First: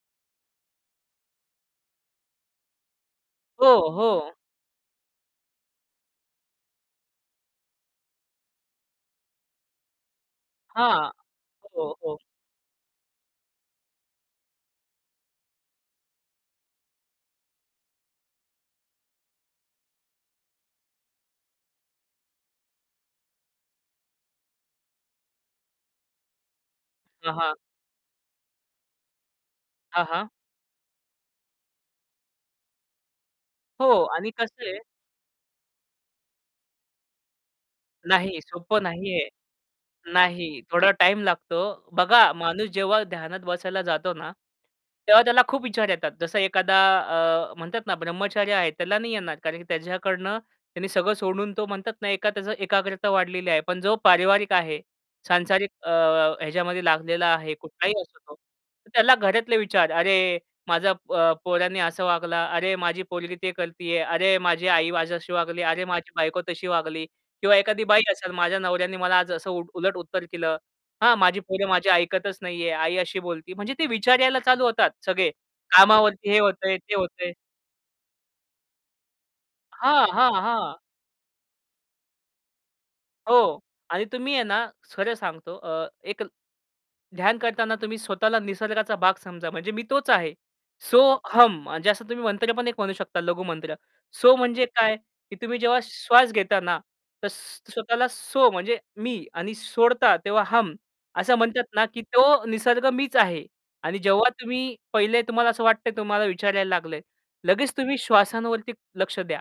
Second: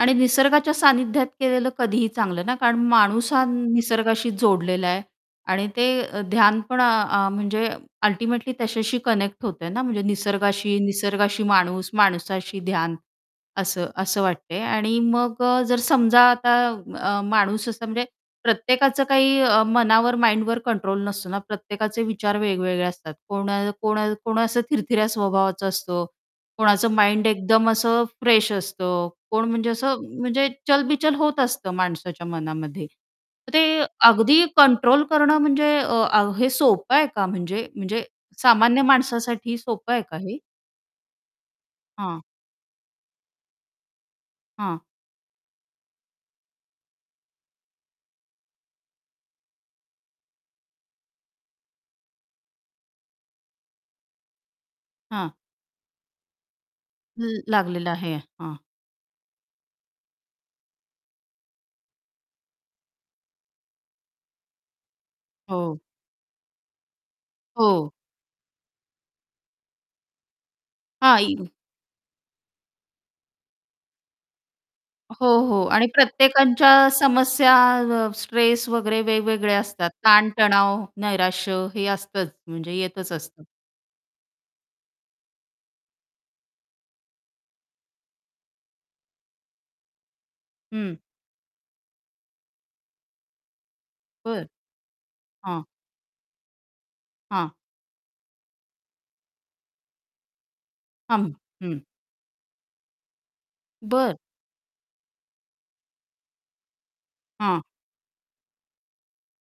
आणि निसर्गाच्या सान्निध्यात केलेलं कधीही चांगलं ना, कारण माणूस हा हो, निसर्गाशी हो. जोडलेला आहे. आणि ते ध्यान पण अ, म्हणजे अल्टिमेटली त्याच्याशी कनेक्ट होतंय ना म्हणजे निसर्गाशी. हां, निसर्गाशी माणूस, हो, हो. माणसाशी ध्यान असं, असं वाटतंय. आणि मग अ, जर समजा आता अ, माणूस असा म्हणजे प्रत्येकाचं काही मनावर, माइंडवर कंट्रोल नसतो ना प्रत्येकाचे विचार वेगवेगळे असतात. कोण कोण कोण असं थिरथऱ्या स्वभावाचं असतं, कोणाचं माइंड अ, हां. एकदम असं फ्रेश असतं कोण म्हणजे असं हां, हां. म्हणजे चलबिचल होत असतं माणसाच्या मनामध्ये. तर ते हो. आणि अगदी कसं आहे कंट्रोल करणं म्हणजे अ, हे सोपं आहे का म्हणजे म्हणजे नाही, सामान्य सोपं नाहीये. माणसासाठी सोपं आहे का हे? नाही, थोडा टाईम लागतो. हां. बघा माणूस जेव्हा ध्यानात बसायला जातो ना, हां. तेव्हा त्याला खूप विचार येतात. जसा एखादा अ, म्हणतात ना ब्रह्मचार्य आहे, त्याला नाही येणार. कारण की त्याच्याकडनं त्यांनी सगळं सोडून तो म्हणतात ना, एका त्याच एकाग्रता वाढलेली आहे. पण जो पारिवारिक आहे हां. सांसारिक अ, ह्याच्यामध्ये लागलेला ला आहे लागलेलं कुठलाही आहे, असो तो. हां. त्याला घरातले विचार अरे! माझ्या अ, पोरांनी असं वागलं. अरे माझी पोरगी ते करतीये. अरे माझी आई माझ्याशी वागली. हो. अरे माझी बायको तशी वागली किंवा एखादी हो. बाई असेल, माझ्या नवऱ्याने मला आज असं उलट उत्तर दिलं. हा माझी हांइ पोरं माझी ऐकतच नाहीये. आई अशी बोलती. म्हणजे ते विचार यायला चालू होतात हो, सगळे हो. आणि कामावरती हे प्रत्येकांच्या होतंय, ते होतंय. समस्या अ, स्ट्रेस वगैरे वेगवेगळे असतात. हां, हां, हां. ताण-तणाव, नैराश्य हे असतंच. म्हणजे येतच असतं. हो. आणि तुम्ही आहे ना खरं सांगतो, अ, एक ध्यान करतांना तुम्ही स्वतःला निसर्गाचा भाग समजा म्हणजे मी तोच आहे. हं. सो हम म्हणजे असं तुम्ही मंत्र पण एक म्हणू शकता लघु मंत्र. सो बरं. म्हणजे काय? की तुम्ही हां. जेव्हा श्वास घेता ना तर हां. स्वतःला सो म्हणजे मी आणि सोडता तेव्हा हम हां, असं म्हणतात हं. ना की तो निसर्ग मीच आहे. आणि बरं. जेव्हा तुम्ही पहिले तुम्हाला असं वाटतंय तुम्हाला विचारायला लागलंय. हां. लगेच तुम्ही श्वासांवरती लक्ष द्या.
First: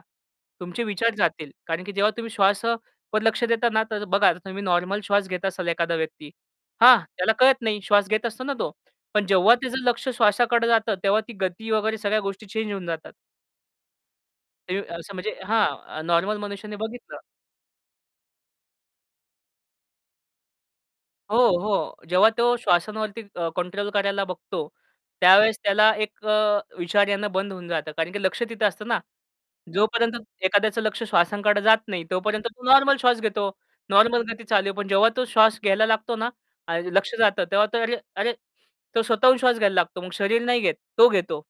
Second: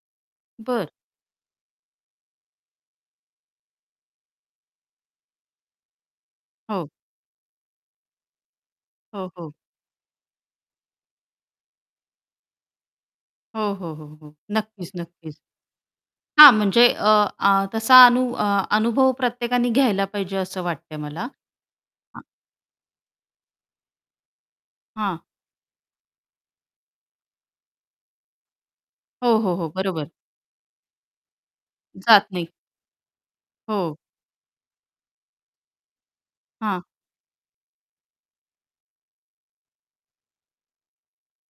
तुमचे बरं. विचार जातील. कारण की जेव्हा तुम्ही श्वासावर लक्ष देता ना तर बघा तुम्ही नॉर्मल श्वास घेत असाल एखादा व्यक्ती. हो. हां, त्याला कळत नाही श्वास घेत असतो ना तो. पण हो, हो. जेव्हा त्याचं लक्ष श्वासाकडं जातं, तेव्हा ती गती वगैरे सगळ्या गोष्टी चेंज होऊन जातात. हो, हो, हो, हो. [unintelligible] नक्कीच, असं म्हणजे नक्कीच. हां, नॉर्मल हां, मनुष्याने म्हणजे अ, बघितलं. आ तसा अनु अनुभव प्रत्येकाने घ्यायला पाहिजे असं वाटतंय मला. हो, हो. अ जेव्हा तो श्वासांवरती अ, कंट्रोल करायला बघतो, हां. त्यावेळेस त्याला एक अ, विचार येणे बंद होऊन जातं. कारण की लक्ष तिथं असतं ना, हो, हो, हो, बरोबर. जोपर्यंत एखाद्याचं लक्ष श्वासांकडे जात नाही, जात तोपर्यंत नाहीत. तो नॉर्मल श्वास घेतो. हो. नॉर्मल गती चालू आहे, पण जेव्हा तो श्वास घ्यायला लागतो ना, हां. ल लक्ष जातं तेव्हा तो तर अरे तो स्वतःहून श्वास घ्यायला लागतो मग शरीर नाही घेत, तो घेतो.